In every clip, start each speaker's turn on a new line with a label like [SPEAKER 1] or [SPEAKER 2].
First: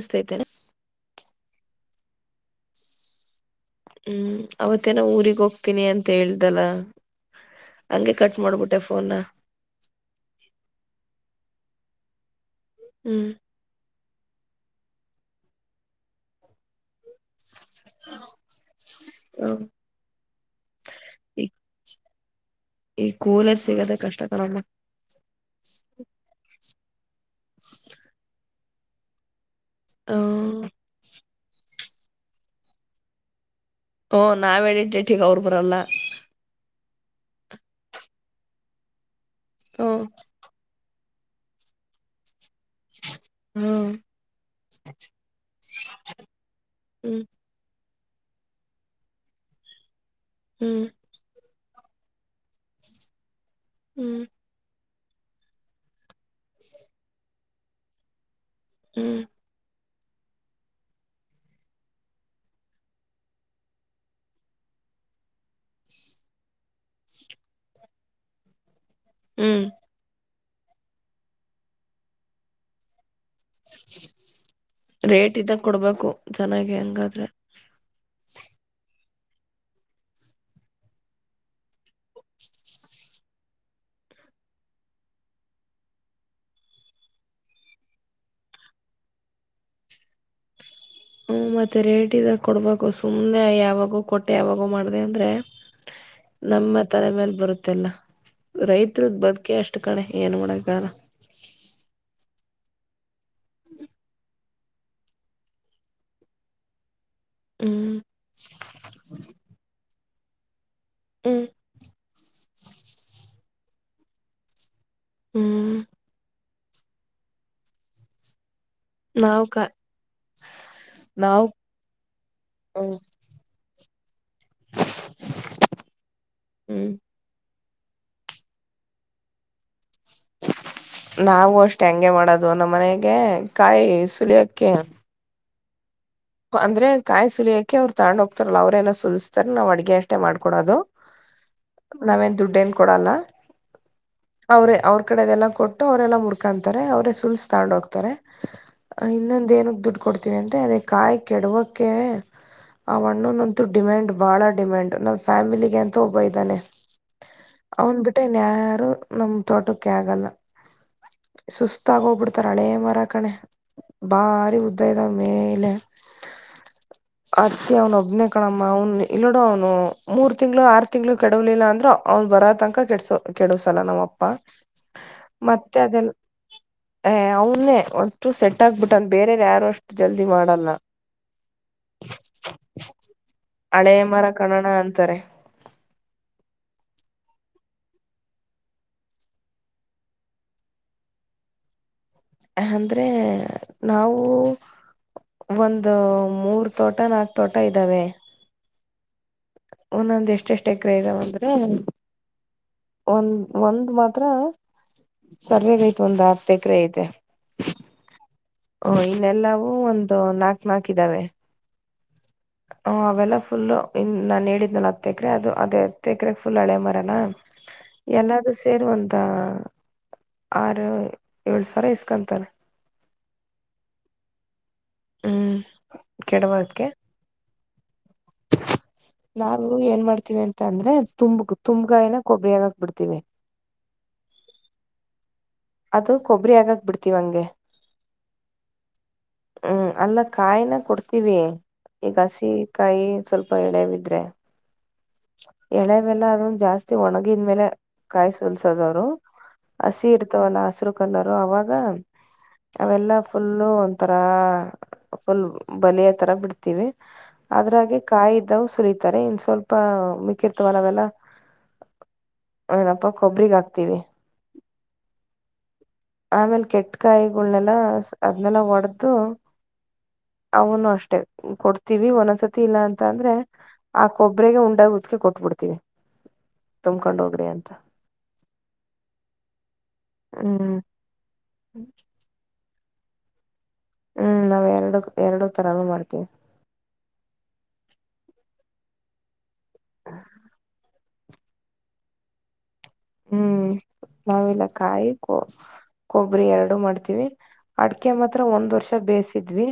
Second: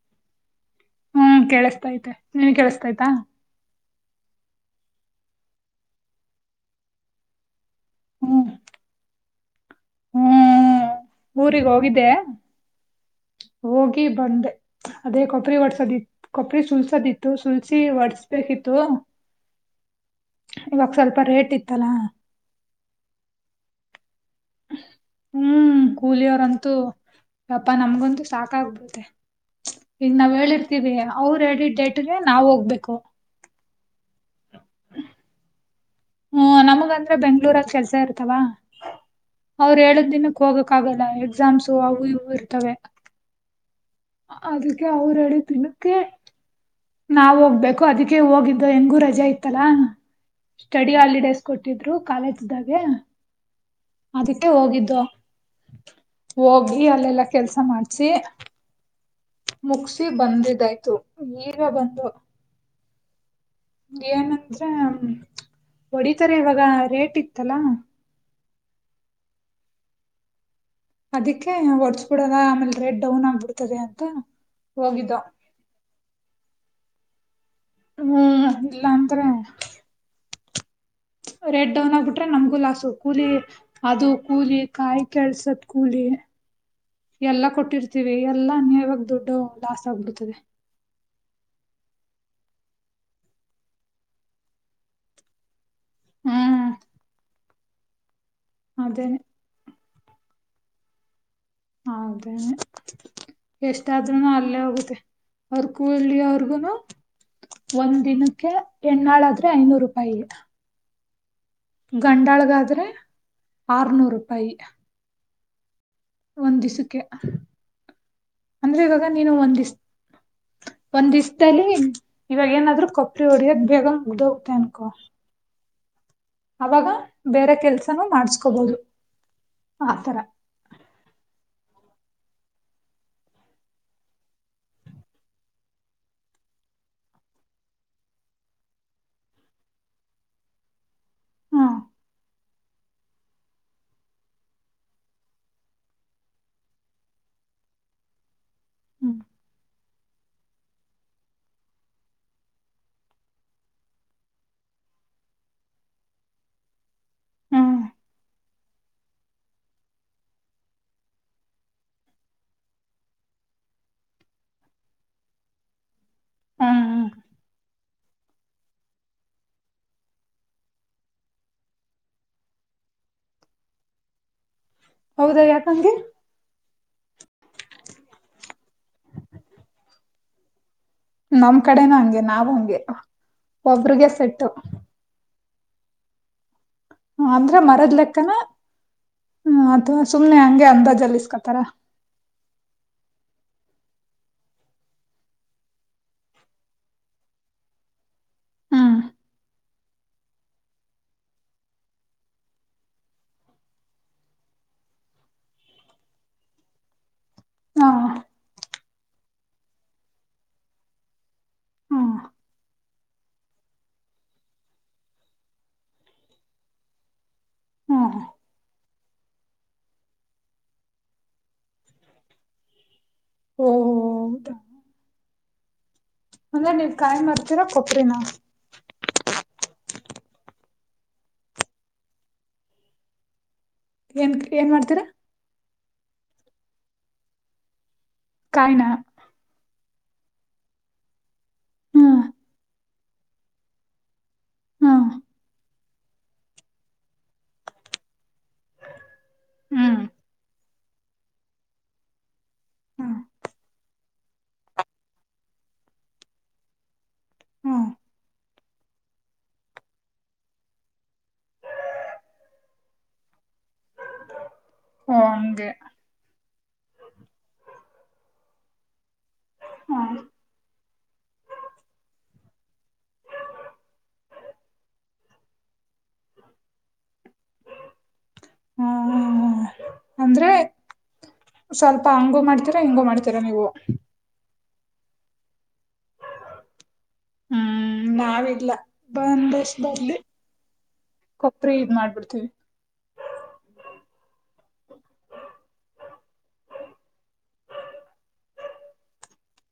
[SPEAKER 1] ಇಸ್ತ್ ಆಯಿತೇನೆ.
[SPEAKER 2] ಹ್ಮ್ ಕೇಳಿಸ್ತಾ ತೆ ನೀನ್ ಕೇಳಿಸತಾಯ್ತಾ.
[SPEAKER 1] ಹ್ಮ್ ಅವತ್ತೇ ಎನ ಊರಿಗೆ ಹೋಗ್ತೀನಿ ಅಂತ ಹೇಳ್ದಲ್ಲ. ಹಂಗೆ ಕಟ್ ಮಾಡ್ಬಿಟ್ಟೆ ಫೋನ್.
[SPEAKER 2] ಹ್ಮ ಊರಿಗೆ ಹೋಗಿದ್ದೆ.
[SPEAKER 1] ಹ್ಮ್.
[SPEAKER 2] ಹೋಗಿ ಬಂದೆ ಅದೇ ಕೊಬ್ರರಿ ಒಡ್ಸದಿ ಕೊಬ್ರಿ ಸುಲ್ಸದಿತ್ತು. ಇ ಸುಲ್ಸಿ ಹೊಡರ್ಸ್ಬೇಕಿತ್ತುಮ್. ಇವಾಗ ಸ್ವಲ್ಪ
[SPEAKER 1] ಈ
[SPEAKER 2] ರೇಟ್ ಇತ್ತಲಾ.
[SPEAKER 1] ಈ ಕೂಲರ್ ಸಿಗದ ಕಷ್ಟ ಆ.
[SPEAKER 2] ಹ್ಮ್ ಕೂಲಿಯವ್ರಂತೂ. ಅಪಾ ನಮ್ಗಂತೂ ಸಾಕ ಆಗಬಡತ್ತೆ. ಹಗ ನಾವ್ ಹೇಳಿರ್ತವಿ. ಅವ್ರು ಹೇಳಿದ ಡೇಟ್ಗೆ ನಾವ ಹೋಗ್ಬೇಕು.
[SPEAKER 1] ನ್. ನಾವ್ ಹೇಳಿದ್ದ ಡೆಟಿಗೆ ಅವ್ರು ಬರಲ್ಲ.
[SPEAKER 2] ಹ್ಮ ನಮಗಂದ್ರೆ ಬೆಂಗ್ಳೂರಲ್ಲಿ ಕೆಲಸ ಇರ್ತವಾ. ಅವ್ರ ಏದ
[SPEAKER 1] ಹ್ಮ್
[SPEAKER 2] ದಿನಕ್ಕೆ ಹೋಗ. ಕಕ್ಕಾಗಗಲ್ಲ ಎಕ್ಸಾಮ್ಸು ಅವು ಇವು ಇರ್ ತವೆ
[SPEAKER 1] ಹ್ಮ್
[SPEAKER 2] ಅದಕ್ಕೆ ಅವ್ರಡೆ ತಿನ್ನಕ್ಕೆ
[SPEAKER 1] ಹ್ಮ್
[SPEAKER 2] ನಾವ ಹೋಗ್ಬೇಕು ು ಅದಕ್ಕೆ ಹೋಗಿದ್ದು ಹೆಂಗು ರಜಾ ಇತ್ತಲ್ಲಾ
[SPEAKER 1] ಹ್ಮ್
[SPEAKER 2] ಸ್ಟಡಿ ಆಲಿ ಕೊಟ್ಟಿದ್ರು ಕಾಲೇಜ್ದಾಗೆ
[SPEAKER 1] ಹ್ಮ್
[SPEAKER 2] ಅದಕ್ಕೆ ಹೋಗಿದ್ದು ಹೋಗಿ ಅಲ್ಲೆಲ್ಲಾ ಕೆಲ್ಸ ಮಾಡ್ಸಿ
[SPEAKER 1] ಹ್ಮ್
[SPEAKER 2] ಮುಗಸಿ ಬಂದಿದ್ದಾಯ್ತು ಈಗ ಬಂದು ಏನಂದ್ರ ಹೊಡಿತಾರೆ ಇವಾಗ ರೇಟ್ ಇತ್ತಲ್ಲಾ
[SPEAKER 1] ಹ್ಮ್
[SPEAKER 2] ಅದಕ್ಕೆ ಒಡ್ಸ್ ಬಿಡದ ಆಮೇಲ್ೆಡ್
[SPEAKER 1] ರೇಟ್ ಇದಾಗ ಕೊಡ್ಬೇಕು ಚೆನ್ನಾಗಿ ಹೆಂಗಾದ್ರೆ
[SPEAKER 2] ಹ್ಮ್ ಇಲ್ಲಾಂತರ ರೇಡ್ ಡೌನ್ ಆಗ್ಬಿಟ್ರೆ ನಮ್ಗೂ ಲಾಸ್ ಕೂಲಿ ಅದು ಕೂಲಿ ಕಾಯಿ ಕೆಳ್ಸದ ಕೂಲಿ ಎಲ್ಲಾ ಕೊಟ್ಟಿರ್ತೀವಿ ಎಲ್ಲಾ ನೀವಾಗ ದೊಡ್ಡು ಲಾಸ್ ಆಗ್ಬಿಡ್ತದೆ
[SPEAKER 1] ಹ್ಮ ಮತ್ತೆ ರೇಟ್ ಇದಾಗ ಕೊಡ್ಬೇಕು ಸುಮ್ನೆ ಯಾವಾಗೂ ಕೊಟ್ಟೆ ಯಾವಾಗ ಮಾಡ್ದ ಅಂದ್ರೆ
[SPEAKER 2] ಹ್ಮ್
[SPEAKER 1] ನಮ್ಮ ತಲೆ ಮೇಲೆ ಬರುತ್ತೆ ಇದಲ
[SPEAKER 2] ಅದೇನೆ
[SPEAKER 1] ರೈತ್ರದ್ ಬದುಕೆ ಅಷ್ಟ ಇಷ್ಟ ಕಡೆ ಏನ್ ಮಾಡಗಾರ
[SPEAKER 2] ಹೌದು ಅ ಎಷ್ಟ ಆದಾದ ನಲ್ಲ ಅರ್ಕೂಲಿ ಅವರ್ಗುನು
[SPEAKER 1] ಹ್ಮ್
[SPEAKER 2] ಒಂದ್ ದಿನಕ್ಕೆ ಹೆಣ್ಣಾಳಾದ್ರೆ ಐನೂರುೂಾಯಿ ಪ
[SPEAKER 1] ಹ್ಮ
[SPEAKER 2] ಗಂಡಾಳ್ಗಾದ್ರೆ ಆರ್ನೂರು ರೂಪಾಯಿ
[SPEAKER 1] ಹ್ಮ್
[SPEAKER 2] ಒಂದ್ ದಿಸಕ್ಕೆ ಅಂದ್ರೆ ಇವಾಗ ನೀನು
[SPEAKER 1] ನಾವ್
[SPEAKER 2] ಒಂದ್
[SPEAKER 1] ಕ
[SPEAKER 2] ದಿಸ ಒಂದ್
[SPEAKER 1] ನಾವ್
[SPEAKER 2] ದ್ದಲ್ಲಿ ಇವಾಗ ಏನಾದ್ರು ಕೊಪ್ಪರಿ ಹೊಡಿದಾಗ ಬೇಗ ಉದ ತನ್ಕ ಅವಾಗ
[SPEAKER 1] ಹ್ಮ್
[SPEAKER 2] ಬೇರೆ ಕೆಲ್ಸ ಮಾಡಿಸಕೋಬಹುದು
[SPEAKER 1] ನಾವು ಅಷ್ಟ್ ಷ್ಟೇ ಅಂಗೆ ಮಾಡೋದು ನಮ್ಮನೆಗೆ ಕಾಯಿ ಸುಲಿಯಕ್ಕೆ ಅಂದ್ರೆ ಕಾಯಿ ಸುಲಿಯಕೆ ಅವ್ರು ತಗೊಂಡ್ ಹೋಗ್ತಾರಲ್ಲ ಅವ್ರೇ ಸುಲಸ್ತಾರೆ ನಾವ್ ಅಡ್ಗೆ ಅಷ್ಟೆ ಮಾಡ್ಕೊಡೋದು
[SPEAKER 2] ಹ್ಮ್
[SPEAKER 1] ನಾವೇನ್ ದುಡ್ ಏನ್ ಕೊಡಲ್ಲ ಅವ್ರೇ ಅವ್ರ್ ಕಡೆ ಅದೆಲ್ಲಾ ಕೊಟ್ಟು ಅವರೆಲ್ಲ ಮುರ್ ಕಂತಾರೆ ಅವ್ರೇ ಸುಲ್ಸ್ ತಗೊಂಡ್ ಹೋಗ್ತಾರೆ ಅ
[SPEAKER 2] ಹ್ಮ್
[SPEAKER 1] ಇನ್ನೊಂದ ಏನಕ್ ದುಡ್ಡು ಕೊಡ್ತೀವಿ ಅಂದ್ರೆ ಅದ ಕಾಯಿ ಕೆಡವಕ್ಕೆ ಆವಣ್ಣನಂತು ಡಿಮ್ಯಾಂಡ್ ಬಾಳ ಡಿಮ್ಯಾಂಡ್ ನಮ್ ಫ್ಯಾಮಿಲಿಗೆ ಅಂತ ಒಬ್ಬ ಇದ್ದಾನೆ ಅವನ್ ಬಿಟ್ರೆ ಇನ್ಯಾರು ನಮ್ ತೋಟಕ್ಕೆ ಆಗಲ್ಲ ಸುಸ್ತಾಗೊಗ್ಬಿಡ್ತಾರೆ ಹಳೆ ಮರ ಕಣೆ ಭಾರಿ ಉದ್ದ ಇದ್ದಾವೆ ಮೇಲೆ
[SPEAKER 2] ಹ್ಮ್ ಹ್ಮ್
[SPEAKER 1] ಆರ್ತಿ ಅವ್ನ್ ಒಬ್ನೇ ಕಣಮ್ಮ ಅವನ್ ಇಲ್ನೋಡು ಅವ್ನು ಮೂರ್ ತಿಂಗ್ಳು ಆರು ತಿಂಗ್ಳು ಕೆಡವ್ಲಿಲ್ಲ ಅಂದ್ರ ಅವ್ನ್ ಬರೋ ತನಕ ಕೆಡ್ಸ್ ಕೆಡವಸಲ್ಲ ನಮ್ಮಪ್ಪ
[SPEAKER 2] ಹೌದಾ
[SPEAKER 1] ಮತ್ತೆ
[SPEAKER 2] ಯಾಕಂಗೆ
[SPEAKER 1] ಅದೆಲ್ಲ ಏ ಅವ್ನ್ನೇ ಅಷ್ಟು ಸೆಟ್ ಆಗ್ಬಿಟ್ಟ ಬೇರೆವ್ರ್ ಯಾರು ಅಷ್ಟು ಜಲ್ದಿ ಮಾಡಲ್ಲ
[SPEAKER 2] ನಮ್ ಕಡೆನೂ ಹಂಗೆ ನಾವು ಹಂಗೆ
[SPEAKER 1] ಹಳೆ
[SPEAKER 2] ಒಬ್ರ್ಗೆ
[SPEAKER 1] ಮರ
[SPEAKER 2] ಸೆಟ್ಟು
[SPEAKER 1] ಕಣಣ ಅಂತಾರೆ
[SPEAKER 2] ಹ ಅಂದ್ರೆ ಮರದ್ ಲೆಕ್ಕನ ಹ ಅಥವಾ ಸುಮ್ನೆ ಹಂಗೆ ಅಂದಾಜಲ್ಲ ಇಸ್ಕೊಂತರ
[SPEAKER 1] ಅಂದ್ರೆ ನಾವು ಒಂದು ಮೂರ್ ತೋಟ ನಾಕ್ ತೋಟ ಇದ್ದಾವೆ
[SPEAKER 2] ಹ್ಮ್
[SPEAKER 1] ಒಂದೊಂದ್ ಎಷ್ಟ ಎಷ್ಟ್ ಎಕರೆ ಇದಾವಂದ್ರೆ ಒಂದ್ ಒಂದ್ ಮಾತ್ರ ಸರಯಾಗ್ ಐತೆ ಒಂದ್ ಹತ್ತ್ ಎಕರೆ ಐತೆ
[SPEAKER 2] ಹಾ
[SPEAKER 1] ಹು ಇನ್ನೆಲ್ಲವೂ ಒಂದು ನಾಕ್ ನಾಕ್ ಇದ್ದಾವೆ
[SPEAKER 2] ಹ್ಮ್
[SPEAKER 1] ಹ ಅವೆಲ್ಲ ಫುಲ್ಲು ಇನ್ ನಾನು ಹೇಳಿದ್ನಲ್ಲ ಹತ್ತು ಎಕರೆ ಅದು ಅದೇ ಹತ್ತು ಎಕರೆಗೆ ಫುಲ್ ಹಳೆ ಮರನಾ
[SPEAKER 2] ಹ್ಮ್
[SPEAKER 1] ಎಲ್ಲಾದೂ ಸೇರಿ ಒಂದ ಆರು ಯೋಲ್ ಸಾವಿರ ಇಸ್ಕಂತಾನೆ
[SPEAKER 2] ಓ ಹೋ ಹೌದ
[SPEAKER 1] ಹ್ಮ್
[SPEAKER 2] ಅಂದ್ರೆ
[SPEAKER 1] ಕೆಡವದಕ್ಕೆ
[SPEAKER 2] ನೀವ್ ಕಾಯಿ ಮಾ ತಿರಾ ಕೊಬ್ರಿನಾ
[SPEAKER 1] ನಾವು ಏನ್ ಮಾಡ್ತೀವಿ ಅಂತ ಅಂದ್ರೆ ತುಂಬ ತುಂಬ್ಗಾಯನ ಕೊಬ್ಬರಿ ಆಗಕ್ಕ್ ಬಿಡ್ತೀವಿ
[SPEAKER 2] ಏನ್ ಏನ್ ಮಾಡ್ತೀರ
[SPEAKER 1] ಅದು ಕೊಬ್ಬರಿ ಆಗಕ್ ಬಿಡ್ತಿವ್ ಹಂಗೆ
[SPEAKER 2] ಕಾಯ್ನ
[SPEAKER 1] ಹ್ಮ್ ಅಲ್ಲ ಕಾಯ್ನ ಕೊಡ್ತೀವೀ
[SPEAKER 2] ಹ್ಮ್
[SPEAKER 1] ಈಗ ಶಿ ಕಾಯಿ ಸ್ವಲ್ಪ ಎಳೆವಿದ್ರೆ
[SPEAKER 2] ಹ್ಮ್
[SPEAKER 1] ಎಳೆವೆಲ್ಲ ಅದೊಂದು ಜಾಸ್ ಒಣಗಿದ್ಮೇಲೆ ಕಾಯಿ ಸುಲ್ಸಾದವರು
[SPEAKER 2] ಹ್ಮ್
[SPEAKER 1] ಹಸಿ ಇರ್ ಹಸಿರು ಕಲರು ಅವಾಗ
[SPEAKER 2] ಹ್ಮ್
[SPEAKER 1] ಅವೆಲ್ಲಾ ಫುಲ್ಲು ಒಂಥರಾ ಫುಲ್ ಬಲಿಯ ತರ ಬಿಡ್ತೀವಿ
[SPEAKER 2] ಹ್ಮ್
[SPEAKER 1] ಅದ್ರಾಗೆ ಕಾಯ್ದವು ಸುರಿತಾರೆ ಇನ್ ಸ್ವಲ್ಪ ಮಿಕ್ಕಿರ್ತವಲ್ಲ ಅವೆಲ್ಲಾ ಏನಪ್ಪಾ ಕೊಬ್ರಿಗ್ ಹಾಕ್ತಿವಿ
[SPEAKER 2] ಓ ಹಂಗೆ
[SPEAKER 1] ಆಮೇಲ್ ಕೆಟ್ ಕಾಯಿಗೊಲ್ನೇಲ್ಲ ಅದ್ನೆಲ್ಲ ಒಡ
[SPEAKER 2] ಹ್ಮ
[SPEAKER 1] ಅವನು ಅಷ್ಟ ಕೊಡ್ತೀವಿ ಒಂದೊಂದ್ಸತಿ ಇಲ್ಲ ಅಂತ ಅಂದ್ರೆ ಆ ಕೊಬ್ರಿಗೆ ಉಂಡಾಗ ಉಕ್ಕಿ ಕೊಟ್ಬಿಡ್ತೀವಿ ತುಂಬಕೊಂಡ್ ಹೋಗ್ರಿ ಅಂತ
[SPEAKER 2] ಹ್ಮ ಹ್ಮ ಹಾ ಅಂದ್ರೆ
[SPEAKER 1] ಹ್ಮ್
[SPEAKER 2] ಸ್ವಲ್ಪ ಹಂಗು ಮಾಡ್ತ ಹಿಂಗೂ ಮಾಡ್ತೀರಾ ನೀವು
[SPEAKER 1] ಹ್ಮ್ ನಾವ್ ಎರಡ್ ಎರಡು ತರಾನು ಮಾಡ್ತೀವಿ
[SPEAKER 2] ಹ್ಮ್ ನಾವಿಲ್ಲ ಬಂದಷ್ಟ ಬರ್ಲಿ ಕೊಬ್ರಿ ಇದ್ ಮಾಡ್ಬಿಡ್ತೀವಿ
[SPEAKER 1] ಹ್ಮ್ ನಾವೆಲ್ಲ ಕಾಯಿ ಕೊ ಕೊಬ್ಬರಿ ಎರಡು ಮಾಡ್ತೀವಿ ಅಡಕೆ ಮಾತ್ರ ಒಂದ್ ವರ್ಷ ಬೇಯಸಿದ್ವಿ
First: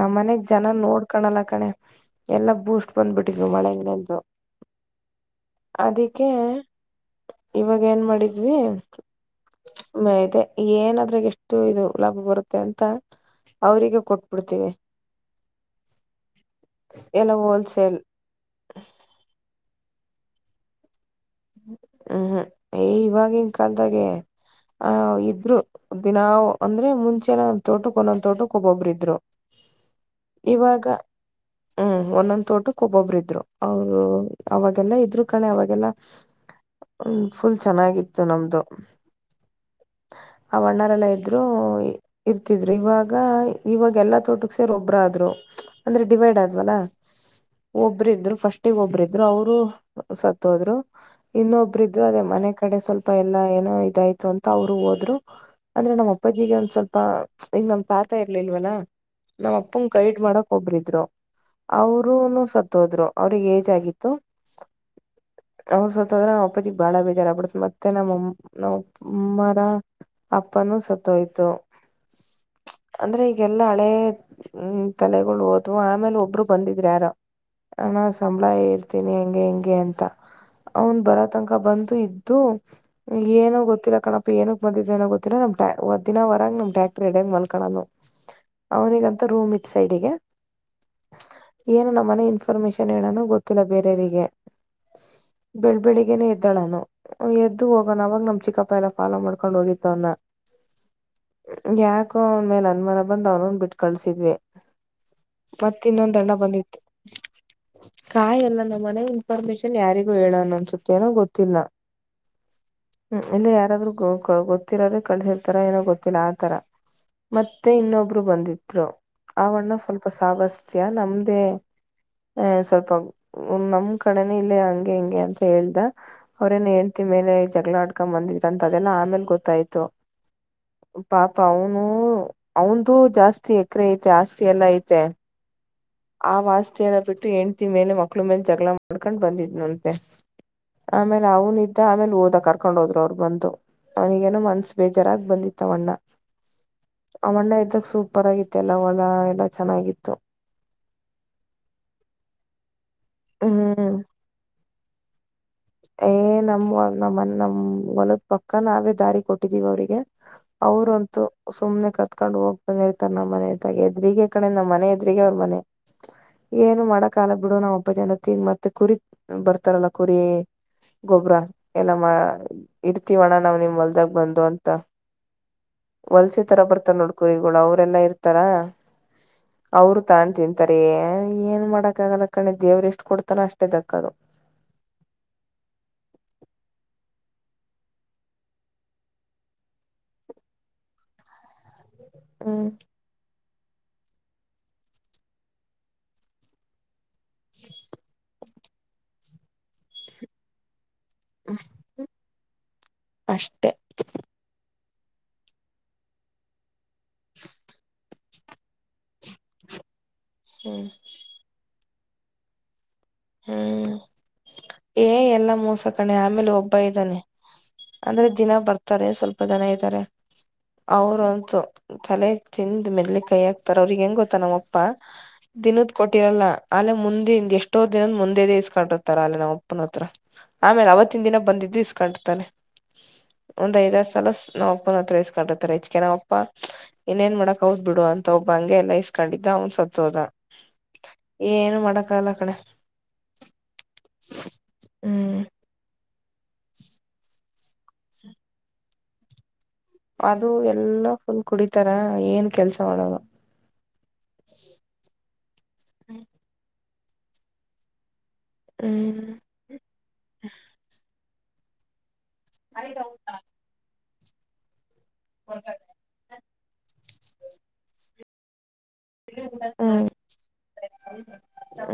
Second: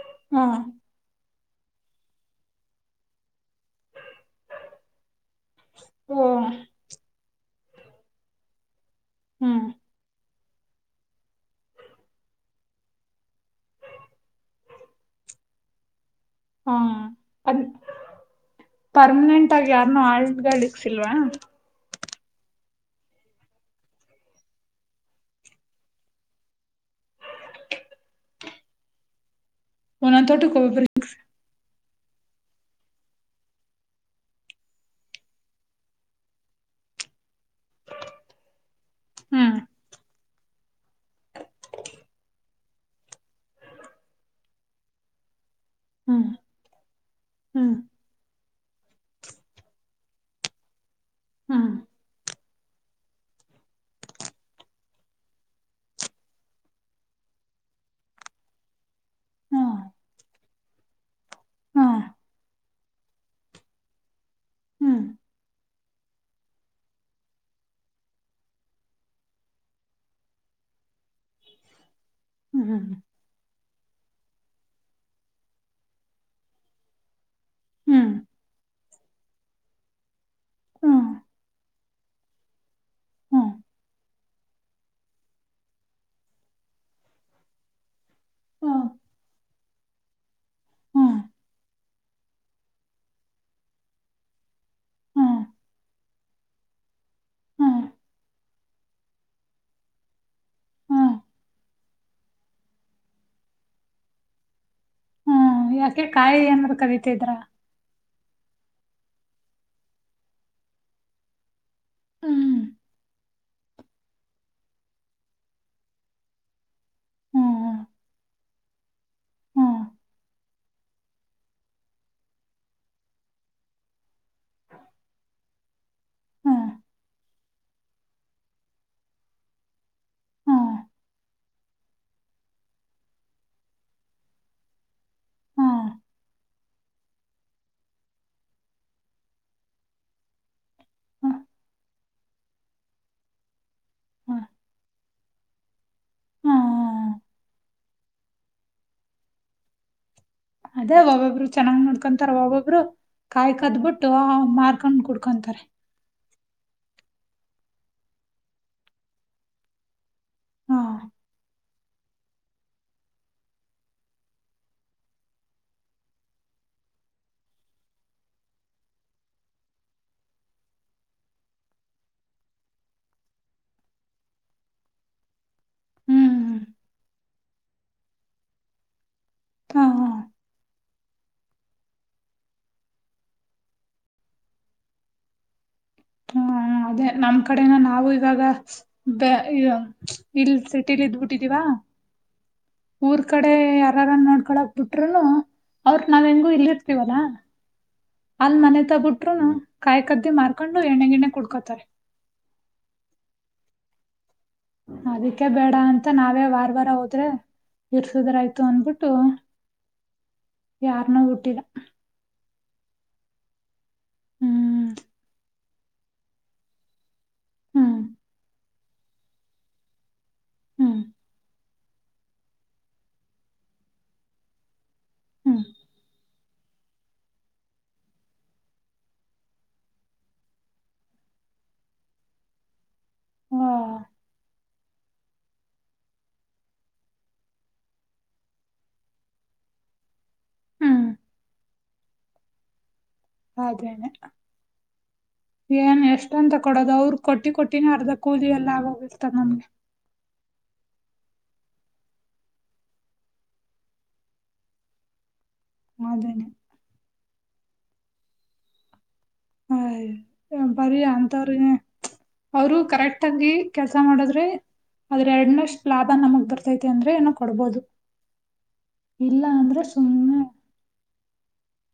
[SPEAKER 1] ನಮ್ಮನೆಗ್
[SPEAKER 2] ಹಾ
[SPEAKER 1] ಜನ ನೋಡ್ಕಣಲ್ಲ ಎಲ್ಲಾ ಬೂಸ್ಟ್ ಬಂದ್ಬಿಟ್ಟು [unintelligible]
[SPEAKER 2] ಓ
[SPEAKER 1] ಅದಕ್ಕೆ ಇವಾಗ ಏನ್ ಮಾಡಿದ್ವಿ.
[SPEAKER 2] ಹ್ಮ್
[SPEAKER 1] [unintelligible] ಏನಾದ್ರ ಎಷ್ಟು ಇದು ಲಾಭ ಬರುತ್ತೆ ಅಂತ ಅವ್ರಗ ಕೊಟ್ಬಿಡ್ತೀವಿ.
[SPEAKER 2] ಹಾ
[SPEAKER 1] ಎಲ್ಲ
[SPEAKER 2] ಅ
[SPEAKER 1] ಹೋಲ್ಸೇಲ್
[SPEAKER 2] ಪರ್ಮನೆಂಟ್ ಯಾರ್ನ್ನು ಆಳ್ಗಳ ಇಕ್ಸಿಲ್ವಾ.
[SPEAKER 1] ಹ್ಮ್ [unintelligible] ಹುಹು ಇವಾಗಿವಾಗಿನ ಕಾಲದಾಗೆ ಆ ಇದ್ರು ದ ನಾವು ಅಂದ್ರೆ ಮುಂಚೆನಂದ ತೋಟಕ್ ಒಂದೊಂದ್ ತೋಟಕ್ ಒಬ್ಬೊಬರು ಇದ್ರು.
[SPEAKER 2] ಒಂದ್ ಒಂದ್
[SPEAKER 1] ಇವಾಗ
[SPEAKER 2] ತೋಟಕ್ಕೆ [unintelligible]
[SPEAKER 1] ಹ್ಮ್ ಒಂದೊಂದ ತೋಟಕ್ ಒಬ್ಬೊಬ್ರ ಇದ್ರು ಅವರು ಅವಾಗೆಲ್ಲಾ ಇದ್ರು ಕಣೆ ಅವಾಗೆಲ್ಲ. ಹ್ಮ ಫುಲ್ ಚೆನ್ನಾಗಿತ್ತು ನಮ್ದು
[SPEAKER 2] ಹ್ಮ್
[SPEAKER 1] ಅವಾನ್ನವರೆಲ್ಲ ಇದ್ರು ಇರ್ತಿದ್ರು ಇವಾಗ ಇ ವಾಗ ಎಲ್ಲಾ ತೋಟಕ್ಕೆ ಸೇ ಒಬ್ರು ಆದ್ರು ಅಂದ್ರೆ
[SPEAKER 2] ಹ್ಮ್
[SPEAKER 1] ಡಿವೈಡ್ ಆದ್ವಲ್ಲ.
[SPEAKER 2] ಹ್ಮ್
[SPEAKER 1] ಒಬ್ಬ್ರ ಇದ್ರು ಫಸ್ಟ್. ಒಟ್ಟಿಗ ಒಬ್ಬ್ರ ಇದ್ರು ಅವರು ಸತ್ತ ಹೋದ್ರು.
[SPEAKER 2] ಹ್ಮ್
[SPEAKER 1] ಇನ್ನೊಬ್ರಿದ್ರು ಅದೇ ಮನೆ ಕಡೆ ಸ್ವಲ್ಪ ಎಲ್ಲಾ ಏನೋ ಇದಾಯ್ತು ಅಂತ ಅವರು ಹೋದ್ರು ಅಂದ್ರೆ ನಮ್ಮ್ ಅಪ್ಪಾಜಿಗೆ ಒಂದ್ ಸ್ವಲ್ಪ ಇ ನಮ್ ತಾತ ಇರ್ಲಿಲ್ವಲ್ಲಾ ನಮ್ಮ್
[SPEAKER 2] ಹ್ಮ್
[SPEAKER 1] ಅಪ್ಪಂಗ ಗೈಡ್ ಮಾಡಕ್ ಒಬ್ರಿದ್ರು
[SPEAKER 2] ಹ್ಮ್
[SPEAKER 1] ಅವರುೂನು ಸತ್ ಹೋದ್ರು ಅವ್ರಿಗೆ ಏಜ್ ಆಗಿತ್ತು.
[SPEAKER 2] ಹ್ಮ್
[SPEAKER 1] ಅವ್ರ ಸತ್ತದ್ರ ನಮ್ಮ್ ಅಪ್ಪಾಜಿಗೆ ಬಾಳ ಬೇಜಾರಾಗಗ್ಬಿಡತತ್ ಮತ್ತೆ ನಮ್ಮ ಅಮ್ಮ ಅವ್ರ ಅಪ್ಪನುೂ ಸ ಆಯ್ತು
[SPEAKER 2] ಹ್ಮ್ ಹ್ಮ್
[SPEAKER 1] ಅಂದ್ರೆ ಈಗೆಲ್ಲಾ ಹಳೆ ಹ್ಮ್ ತಲೆಗಳು ಹೋದ್ವು ಆಮೇಲೆ ಒಬ್ರು ಬಂದಿದ್ರ ಯಾರ ಹಣ
[SPEAKER 2] ಹ್ಮ್
[SPEAKER 1] ಸಂಬಳ ಇರ್ತೀನಿ ಹೆಂಗೆ ಹೆಂಗೆ ಅಂತ. ಅವನ್
[SPEAKER 2] ಹ್ಮ್ ಹ್ಮ್
[SPEAKER 1] ಬರ ತನಕ ಬಂದ ಇದ್ದು ಏನ
[SPEAKER 2] ಹ್ಮ್
[SPEAKER 1] ಗೊತ್ತಿಲ್ಲ ಕಣಪ್ಪ ಏನ ಬಂದಿದ್ದೆ ನೋ ಗೊತ್ತಿಲ್ಲ ನಮ್ ದಿನ ವರಗ ನಮ್ ಟ್ಯಾಕ್ಟ್ರಿ ಅಡಿಯಾಗಿ ಮಲ್ಕಣನು. ಅವನಿಗಂತ ರೂಮ್ ಇತ್ತು ಸೈಡಿಗೆ
[SPEAKER 2] ಹ್ಮ್
[SPEAKER 1] ಏನು ನಮ್ಮನೆ ಇನ್ಫಾರ್ಮೇಶನ್ ಹೇಳನ ಗೊತ್ತಿಲ್ಲ ಬೇರೆಯವರಿಗೆ
[SPEAKER 2] ಹ್ಮ್
[SPEAKER 1] ಬಿಡಬೇಡಿ ಇದ್ದಳ ನಾನು ಎದ್ದು
[SPEAKER 2] ಹ್ಮ್
[SPEAKER 1] ಹೋಗೋಣ ಅವಾಗ ನಮ್ ಚಿಕ್ಕಪ್ಪ ಪ ಎಲ್ಲ ಫಾಲೋ ಮಾಡ್ಕೊಂಡ್ ಹೋಗಿತೊ ಅವನ್ನ
[SPEAKER 2] ಹ್ಮ್
[SPEAKER 1] ಯಾಕೋ ಅವನ್ ಮೇಲೆ ಅನ್ಮನ ಬಂದ್ ಅವನನ್ ಬಿಟ್ ಕಳ್ಸಿದ್ವಿ
[SPEAKER 2] ಹ್ಮ
[SPEAKER 1] ಮತ್ತ
[SPEAKER 2] ಯಾಕೆ
[SPEAKER 1] ಇನ್ನೊಂದ್ ಅಣ್ಣ
[SPEAKER 2] ಕಾಯಿ ಏನ್
[SPEAKER 1] ಬಂದಿತ್ತು
[SPEAKER 2] ಕದಿತ ಇದ್ರ
[SPEAKER 1] ಕಾಯ ಎಲ್ಲ ನಮ್ಮ ಮನೆ ಇನ್ಫಾರ್ಮೇಶನ್ ಯಾರಿಗೂ ಹೇಳ ಅನ್ನನ್ಸುತ್ತೆ ಏನೋ ಗೊತ್ತಿಲ್ಲ್ಮ
[SPEAKER 2] ಹ್ಮ್
[SPEAKER 1] ಇಲ್ಲಿ ಯಾರಾದ್ರೂ ಗ ಗೊತ್ತಿರೋದ್ರೆ ಕಳಸಿರ್ತರ ಏನೋ ಗೊತ್ತಿಲ್ಲ ಆತರ
[SPEAKER 2] ಹ್ಮ್
[SPEAKER 1] ಮತ್ತೆ
[SPEAKER 2] ಹ್ಮ್
[SPEAKER 1] ಇನ್ನೊಬ್ರು ಬಂದಿದ್ರು ಅವನ್ನ
[SPEAKER 2] ಹ್ಮ್
[SPEAKER 1] ಸ್ವಲ್ಪ ಸಾವಸ್ನಮ್ದೇ ಸ್ವಲ್ಪ ನಮ್ ಕಡೆ ಇಲ್ಲೇ ಹಂಗೆ ಹಿಂಗೆ ಅಂತ ಹೇಳ್ದ
[SPEAKER 2] ಹ್ಮ್
[SPEAKER 1] ಅವ್ರೇನ್ ಹೆಂಡ್ತಿ ಮೇಲೆ ಜಗಳ ಆಡ್ಕೊ ಬಂದಿದ್ರ ಅಂತ ಅದೆಲ್ಲಾ ಆಮೇಲ್ ಗೊತ್ತಾಯ್ತು
[SPEAKER 2] ಹ್ಮ್
[SPEAKER 1] ಪಾಪ ಅವನು ಅವನದುು ಜಾಸ್ತಿ ಎಕರೆ ಐತೆ ಆಸ್ತಿ ಎಲ್ಲಾ ಐತೆ ಆ ವಸ್ತಿಯನ್ನ ಬಿಟ್ಟು ಹೆಂಡ್ತಿ ಮೇಲೆ ಮಕ್ಳು ಮೇಲೆ ಜಗಳ ಮಾಡ್ಕೊಂಡು ಬಂದಿದ್ನಂತೆ ಆಮೇಲೆ
[SPEAKER 2] ಹ್ಮ್
[SPEAKER 1] ಅವನ ಇದ್ದ ಆಮೇಲೆ ಹೋದಾಗ ಕರ್ಕೊಂಡ ಹೋದರು ಅವ್ರು ಬಂದು ಅವನಿಗೇನೋ
[SPEAKER 2] ಹ್ಮ್
[SPEAKER 1] ಮನ್ಸ ಬೇಜಾರಾಗ್ ಬಂದಿತ್ತು ತ್ವಾಣ್ಣ
[SPEAKER 2] ಹ್ಮ್
[SPEAKER 1] ಆ ಹಣ್ಣ ಇದ್ದಕ್ ಸೂಪರ್ ಆಗಿತ್ತು ಎಲ್ಲ ಹೊಲ ಎಲ್ಲ ಚೆನ್ನಾಗಿತ್ತು
[SPEAKER 2] ಅದೇ ಒಬ್ಬೊಬ್ರು ಚೆನ್ನಾಗ್ ನೋಡ್ಕೊಂತಾರ ಒಬ್ಬೊಬ್ರು ಕಾಯ
[SPEAKER 1] ಹ್ಮ್
[SPEAKER 2] ಕದ್ಬಿಟ್ಟು ಮಾರ್ ಕನ್ ಕುಡ್ಕೊಂತಾರೆ
[SPEAKER 1] ಏ ನಮ್ ನಮ್ಮ ನಮ್ ಹೊಲದ್ ಪಕ್ಕ ನಾವೇ ದಾರಿ ಕೊಟ್ಟಿದೀವ ಅವ್ರಿಗೆ
[SPEAKER 2] ಹಾ
[SPEAKER 1] ಅವರಂತು ಸುಮ್ನೆ ಕತ್ಕೊಂಡ್ ಹೋಗ್ ಬಂದ ಇರ್ತಾರ ನಮ್ಮ್ ಮನೆ ಎದ್ರಿಗೆ ಕಡೆ ನಮ್ಮ್ ಮನೆ ಎದ್ರಿಗೆ ಅವ್ರ ಮನೆ ಏನು ಮಾಡಕಾಲ ಬಿಡು ನಾವ್ ಒಬ್ಬ ಜನ ತಿನ್ ಮತ್ತೆ ಕುರಿ ಬರ್ತಾರಲ್ಲ ಕುರಿ ಗೊಬ್ರ ಎಲ್ಲ ಮಾ ಇರ್ತೀವಣ ನಾವ್ ನಿಮ್ ಹೊಲ್ದಾಗ ಬಂದು ಅಂತ
[SPEAKER 2] ಹ್ಮ್
[SPEAKER 1] ವಲ್ಸೆ ತರ ಬರ್ತಾರ ನೋಡ್ಕುರಿ ಅವರೆಲ್ಲಾ ಇರ್ತಾರ
[SPEAKER 2] ಹಾ
[SPEAKER 1] ಅವರು
[SPEAKER 2] ಹಾ
[SPEAKER 1] ತಾಣು ತಿಂತಾರ ಏನ್ ಮಾಡಕ್ಗಲ್ಲ ಕಣೆ ದೇವ್ರ ಎಷ್ಟ್ ಕೊಡ್ತಾನ ಅಷ್ಟ ಇದಕ್ಕದು
[SPEAKER 2] ಹಾ ಅದೇ ನಮ್ ಕಡೆನ ನಾವು ಇವಾಗ ಬ ಇಲ್ ಸಿಟಿಲಿ ಇದ್ಬಿಟ್ಟಿದ್ದೀವಾ
[SPEAKER 1] ಹ
[SPEAKER 2] ಕಡೆ ಯಾರಾರ ನೋಡ್ಕಳಕ್ ಬಿಟ್ರುನು ಅವ್ರ ನಾವ್ ಹೆಂಗು ಇಲ್ಲಿ ತೀವಲ್ಲ ಅಲ್ಲ ಮನೆತವ್ ಕಾಯಿ ಕದ್ದಿ ಮಾರ್ಕೊಂಡ ಎಣ್ಣೆ ಗಿಣ್ಣೆ ಕುಡ್ಕೋತಾರೆ
[SPEAKER 1] [inaudible]
[SPEAKER 2] ಅದಕ್ಕೆ ಬೇಡ ಅಂತ ನಾವೇ ವಾರ ವಾರ ಹೋದ್ರೆ ಇರ್ಸುದ್ರ ಆಯ್ತು ಅಂದಬಿಟ್ಟು
[SPEAKER 1] ಹ್ಮ್
[SPEAKER 2] ಯಾರ್ನ ಹುಟ್ಟಿಲ್ಲ
[SPEAKER 1] ಹ್ಮ್
[SPEAKER 2] ಹ್ಮ್
[SPEAKER 1] ಏ ಎಲ್ಲ ಮೋಸ ಸಾಕಣೆ ಆಮೇಲೆ ಒಬ್ಬ ಇದ್ದಾನೆ
[SPEAKER 2] ಹ್ಮ್
[SPEAKER 1] ಅಂದ್ರೆ ದಿನ ಬರ್ತ ತಾರೆ ಸ್ವಲ್ಪ ಜನ ಇದ್ದಾರೆ
[SPEAKER 2] ಹ್ಮ್
[SPEAKER 1] ಅವರಂತು ತಲೆ ತಿಿಂದ ಮೆದಳೀಗ್ ಕೈ ಹಾಕ್ತಾರ ಅವ್ರಿಗೆ ಹೆಂಗ ಗೊತ್ತ ನಮ್ಮಪ್ಪಾ
[SPEAKER 2] ಹ್ಮ್
[SPEAKER 1] ದಿನದ್ ಕೊಟ್ಟಿರಲ್ಲ ಅಲ್ಲ ಮುಂದೆಿಂದ ಎಷ್ಟೋ ದಿನದ ಮುಂದೆದ ಇಸ್ಕೊಂಡಿರ್ತಾರ ಅಲ್ಲ ನಮ್ಮ ಅಪ್ಪ ಅಪ್ಪನ ಹತ್ರ ಆಮೇಲೆ ಅವತ್ತಿನ ದಿನ ಬಂದಿದ್ದು ಇಸ್ಕೊಂಡರ್ತಾನ
[SPEAKER 2] ಆ
[SPEAKER 1] ಒಂದ್ ಐದ್ರ್ ಸಲ ನಾವ್ ಅಪ್ಪನ ಹತ್ರ ಇಸ್ಕೊಂಡಿರ್ತಾರೆ ಹೆಚ್ಕ ನಾವ್ಪ್ಪ ಇನ್ೇನ್ ಮಾಡಕ್ ಹದ್ ಬಿಡು ಅಂತ ಒಬ್ಬ ಹಂಗೆ ಎಲ್ಲಾ ಇಸ್ಕೊಂಡಿದ್ದ ಅವನ್ ಸತ್ತೋದ
[SPEAKER 2] ಹ್ಮ
[SPEAKER 1] ಏನು ಮಾಡಕ್ಕಾಗಲ್ಲ ಕನೆ ಹ್ಮ್
[SPEAKER 2] [unintelligible] [unintelligible] ಅಂತ ಕೊಡದ ಅವ್ರು ಕೊಟ್ಟಿ ಕೊಟ್ಟ ದಿನ ಅರ್ಧ ಕೂಲಿಿ ಎಲ್ಲ ಆಗ ಹೋಗಿರ್ತ ನಮ್ಗೆ
[SPEAKER 1] ಅದು ಎಲ್ಲಾ ಫುಲ್ ಕುಡಿತಾರ ಏನ್ ಕೆಲ್ಸ ಮಾಡೋದ್
[SPEAKER 2] ಮದನೆ
[SPEAKER 1] ಹ್ಮ್
[SPEAKER 2] ಹ್ ಬರಿ ತನ [inaudible] ಅವರು ಕರೆಕ್ಟ್ ಆಂಗಿ ಕೆ ಕೆಲಸ ಮಾಡದ್ರೆ ಆದದ್ರೆರಡ್ನಷ್ಟು ಲಾಭ ನಮಗ್ ಬರ್ತೈತಿ ಅಂದ್ರೆ ಏನೋ ಕೊಡ್ಬೋದು ಇಲ್ಲಾಂದ್ರೆ
[SPEAKER 1] ಹ್ಮ್
[SPEAKER 2] ಸುಮ್ನೆ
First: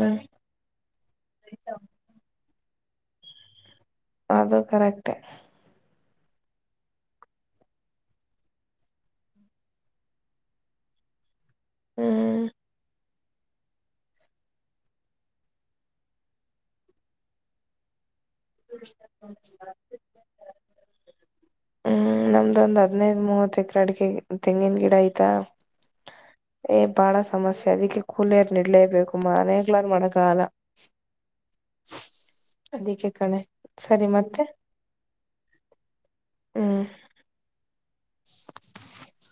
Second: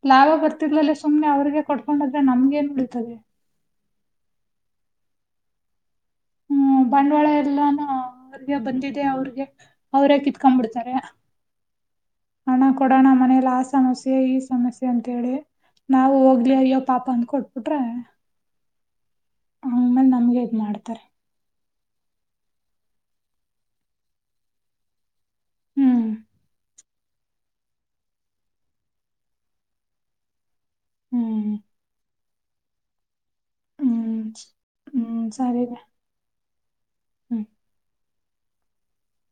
[SPEAKER 1] ಹ್ಮ್
[SPEAKER 2] ಲಾಭ ಬರ್ತಿಗಳೇ ಸುಮ್ನೆ ಅವ್ರಿಗೆ ಕೊಡ್ಕೊಂಡಾದ್ರೆ ನಮ್ಗೆ ಏನ್ ಬಿಡದೆ
[SPEAKER 1] ಅದು ಕರೆಕ್ಟೇ
[SPEAKER 2] ಹ್ಮ್ ಬಂಡವಾಳ ಎಲ್ಲಾನ ಅವ್ರಗೆ ಬಂದಿದೆ ಅವ್ರಿಗೆ ಅವ್ರೇ ಕಿತ್ಕೊಂಬಿಡ್ತಾರೆ
[SPEAKER 1] ಹ್ಮ್
[SPEAKER 2] ಹಣ ಕೊಡೋಣ ಮನೇಲಿ ಆ ಸಮಸ್ಯೆ ಈ ಸಮಸ್ಯೆ ಅಂತೇಳಿ ನಾವು ಹೋಗ್ಲಿ ಅಯ್ಯೋ ಪಾಪ ಅಂದ ಕೊಟ್ಬಿಟ್ರೆ.
[SPEAKER 1] ಹ
[SPEAKER 2] ಆಮೇಲೆ ನಮ್ಗೆ ಇದ ಮಾಡ್ತಾರೆ [unintelligible]
[SPEAKER 1] ಹ್ಮ್ ನಮ್ದ ಒಂದ್ ಹೆಡ್ನೈಡು ಮೂವತ್ ಎಕ್ರ ಅಡಿಕ ತೆಂಗಿನ ಗಿಡ ಆಯ್ತಾ
[SPEAKER 2] ಹ್ಮ್
[SPEAKER 1] ಏ ಬಾಳ ಸಮಸ್ಯೆ ಅದಕ್ಕೆ ಕೂಲಿಯರ್ ನಿಡ್ಲೇಬೇಕುಮ್ಮ ಮನೆಗ್ಗಳಾರ ಮಾಡಕಲ್ಲ
[SPEAKER 2] ಹ್ಮ್
[SPEAKER 1] ಅದಿಕ್ಕೆ ಕಣೆ ಸರಿ
[SPEAKER 2] ಹ್ಮ್
[SPEAKER 1] ಮತ್ತೆ
[SPEAKER 2] ಹ್ಮ್ ಸರಿ ರ
[SPEAKER 1] ಹ್ಮ್
[SPEAKER 2] ಹ್ಮ್
[SPEAKER 1] [unintelligible]